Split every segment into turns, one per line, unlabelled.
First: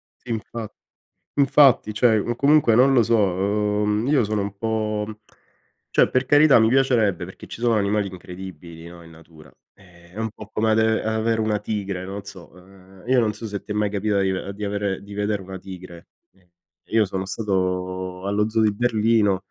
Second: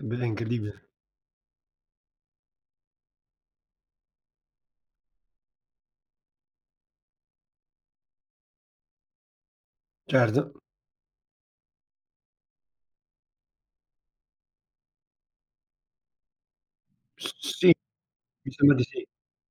Eh beh,
Sì, infa
incredibile.
infatti cioè o comunque non lo so, uhm, io sono un po' cioè per carità mi piacerebbe perché ci sono animali incredibili, no, in natura. Eh, è un po'
Certo.
come ave avere una tigre, non so. Ehm, io non so se ti è mai capita di ave di avere di vedere una tigre, [unintelligible] io sono
S sì,
stato allo zoo di
diciamo di sì.
Berlino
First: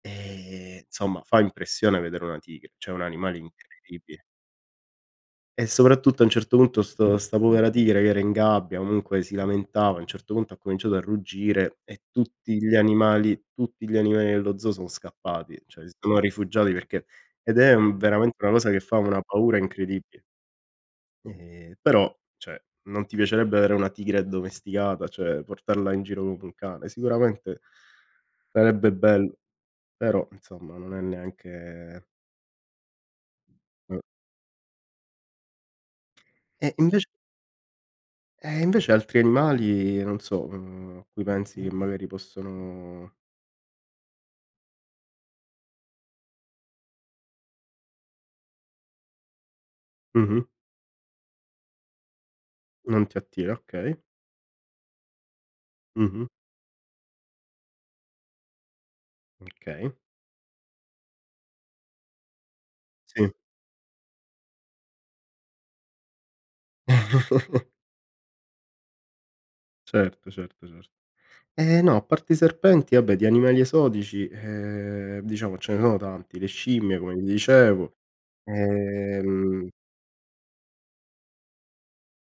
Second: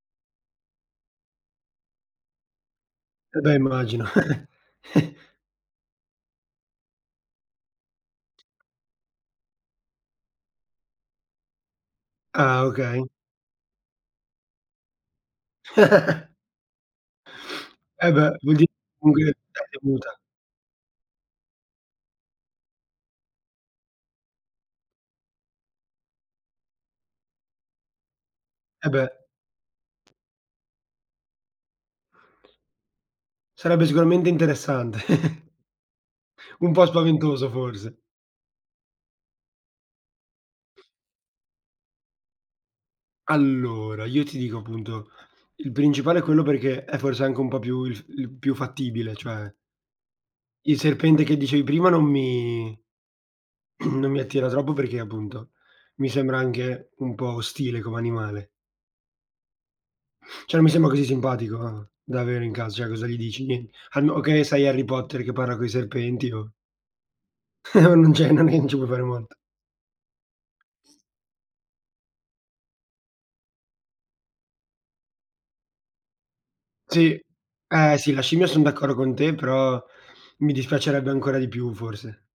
e insomma fa impressione vedere una tigre, cioè è un animale
Eh beh immagino.
incredibile. E soprattutto a un certo punto sto sta povera tigre che era in gabbia, comunque si lamentava, a un certo punto ha cominciato a ruggire e tutti
Ah,
gli
okay.
animali tutti gli animali dello zoo sono scappati, cioè si sono rifugiati perché ed è
Eh beh,
veramente una
vuol dire
cosa che fa una
[unintelligible] l'hai
paura
avuta.
incredibile. Ehm, però cioè, non ti piacerebbe avere una tigre addomesticata, cioè portarla in giro come un cane? Sicuramente
Eh
sarebbe
beh.
bello, però insomma non è neanche
Sarebbe sicuramente interessante. Un
E
po'
invece
spaventoso forse.
eh, invece altri animali non so, uhm, a cui pensi che magari possono
Allora io ti dico appunto, il principale è quello perché è forse anche un po' il f il più fattibile. Cioè
Mh-mh.
il serpente che dicevi prima non mi
Non ti attira, okay.
non mi attira troppo perché appunto mi
Mh-mh.
sembra anche un po' ostile come animale.
Okay.
Cioè non mi sembra così simpatico da avere in ca cioè cosa gli
Sì.
dici? Nien A no che sei Harry Potter che parla coi serpenti, no? Non c'è non è che ci puoi fare molto.
Certo, certo, certo. Ehm, no, a parte i serpenti vabbè di animali esotici ehm diciamo ce ne sono tanti, le scimmie come
Sì.
ti dicevo.
Eh sì, la scimmia son d'accordo con te,
Ehm
però mi dispiacerebbe ancora di più forse.